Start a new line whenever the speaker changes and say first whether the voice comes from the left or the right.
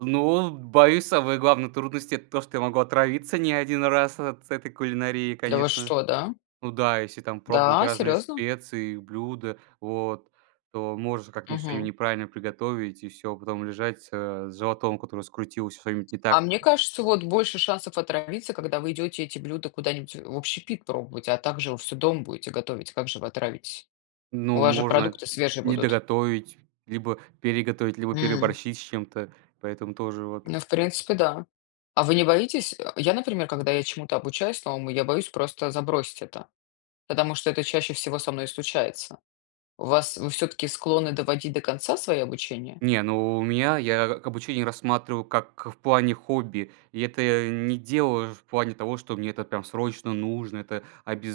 right: Ну, боюсь, самые главные трудности- это то, что я могу отравиться не один раз от этой кулинарии,
left: Да вы
right: конечно.
left: что, да?
right: Ну да, если там пробовать
left: Да,
right: разные
left: серьезно?
right: специи, блюда, вот, то можешь как-нибудь что-нибудь
left: Мгм.
right: неправильно приготовить и всё. Потом лежать, э, с животом, который скрутился, что-нибудь не так.
left: А мне кажется, вот больше шансов отравиться, когда вы идете эти блюда куда-нибудь в общепит пробовать. А также вы всё дома будете готовить. Как же вы отравитесь? У
right: Ну,
left: вас же
right: можно
left: продукты свежие
right: не
left: будут.
right: доготовить, либо переготовить, либо
left: М.
right: переборщить с чем-то. Поэтому тоже вот.
left: Ну, в принципе, да. А вы не боитесь? Э, я, например, когда я чему-то обучаюсь новому, я боюсь просто забросить это. Потому что это чаще всего со мной и случается. У вас вы все-таки склонны доводить до конца свои обучения?
right: Не, ну, у меня, я обучение рассматриваю как в плане хобби. И это я не делаешь в плане того, что мне это, прям, срочно нужно, это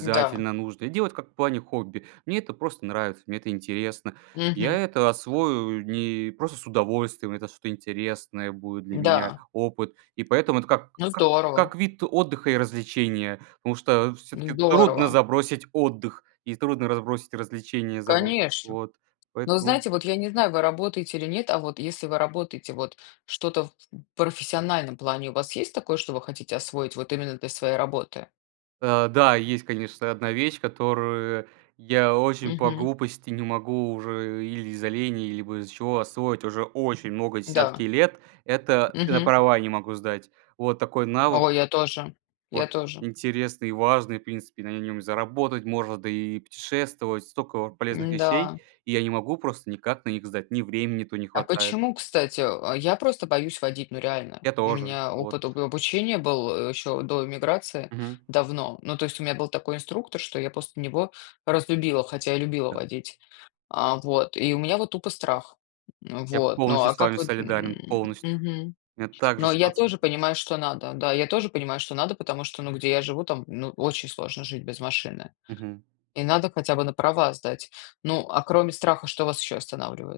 left: Да.
right: нужно. Делать, как в плане хобби. Мне это просто нравится, мне это интересно. Я
left: Мгм.
right: это освою не просто с удовольствием, это что-то интересное будет для меня,
left: Да.
right: опыт. И поэтому это как
left: Ну
right: как
left: здорово.
right: как вид отдыха и развлечения. Потому что, всё-таки, трудно
left: Здорово.
right: забросить отдых и трудно разбросить развлечения. [unintelligible]
left: Конечно.
right: Вот,
left: Но вы
right: поэтому
left: знаете, вот я не знаю, вы работаете или нет. А вот если вы работаете- вот что-то в в профессиональном плане у вас есть такое, что вы хотите освоить вот именно для своей работы?
right: Э, да, есть, конечно, одна вещь, которую я очень по
left: Мгм.
right: глупости не могу уже или из-за лени, либо из-за чего, освоить уже очень много, десятки
left: Да.
right: лет. Это, на
left: Мгм.
right: права я не могу сдать. Вот такой навык,
left: Ой, я тоже. Я
right: вот,
left: тоже.
right: интересный и важный. В принципе на нем и заработать можно, да и путешествовать. Столько полезных
left: М-да.
right: вещей, и я не могу просто никак на них сдать. Ни времени то не
left: А
right: хватает.
left: почему, кстати? А я просто боюсь водить, ну реально.
right: Я
left: У
right: тоже.
left: меня
right: Вот.
left: опыт об обучения был, э, еще до иммиграции,
right: Мгм.
left: давно. Ну, то есть у меня был такой инструктор, что я после него разлюбила, хотя и любила
right: Да.
left: водить, а, вот. И у меня вот тупо страх, м,
right: Я
left: вот. Ну
right: полностью
left: а
right: с
left: как
right: вами
left: вот,
right: солидарен,
left: м,
right: полностью.
left: мгм.
right: У меня так же
left: Но я
right: ситуация.
left: тоже понимаю, что надо, да, я тоже понимаю, что надо, потому что, ну, где я живу, там, ну, очень сложно жить без машины.
right: Мгм.
left: И надо хотя бы на права сдать. Ну, а кроме страха, что вас еще останавливает?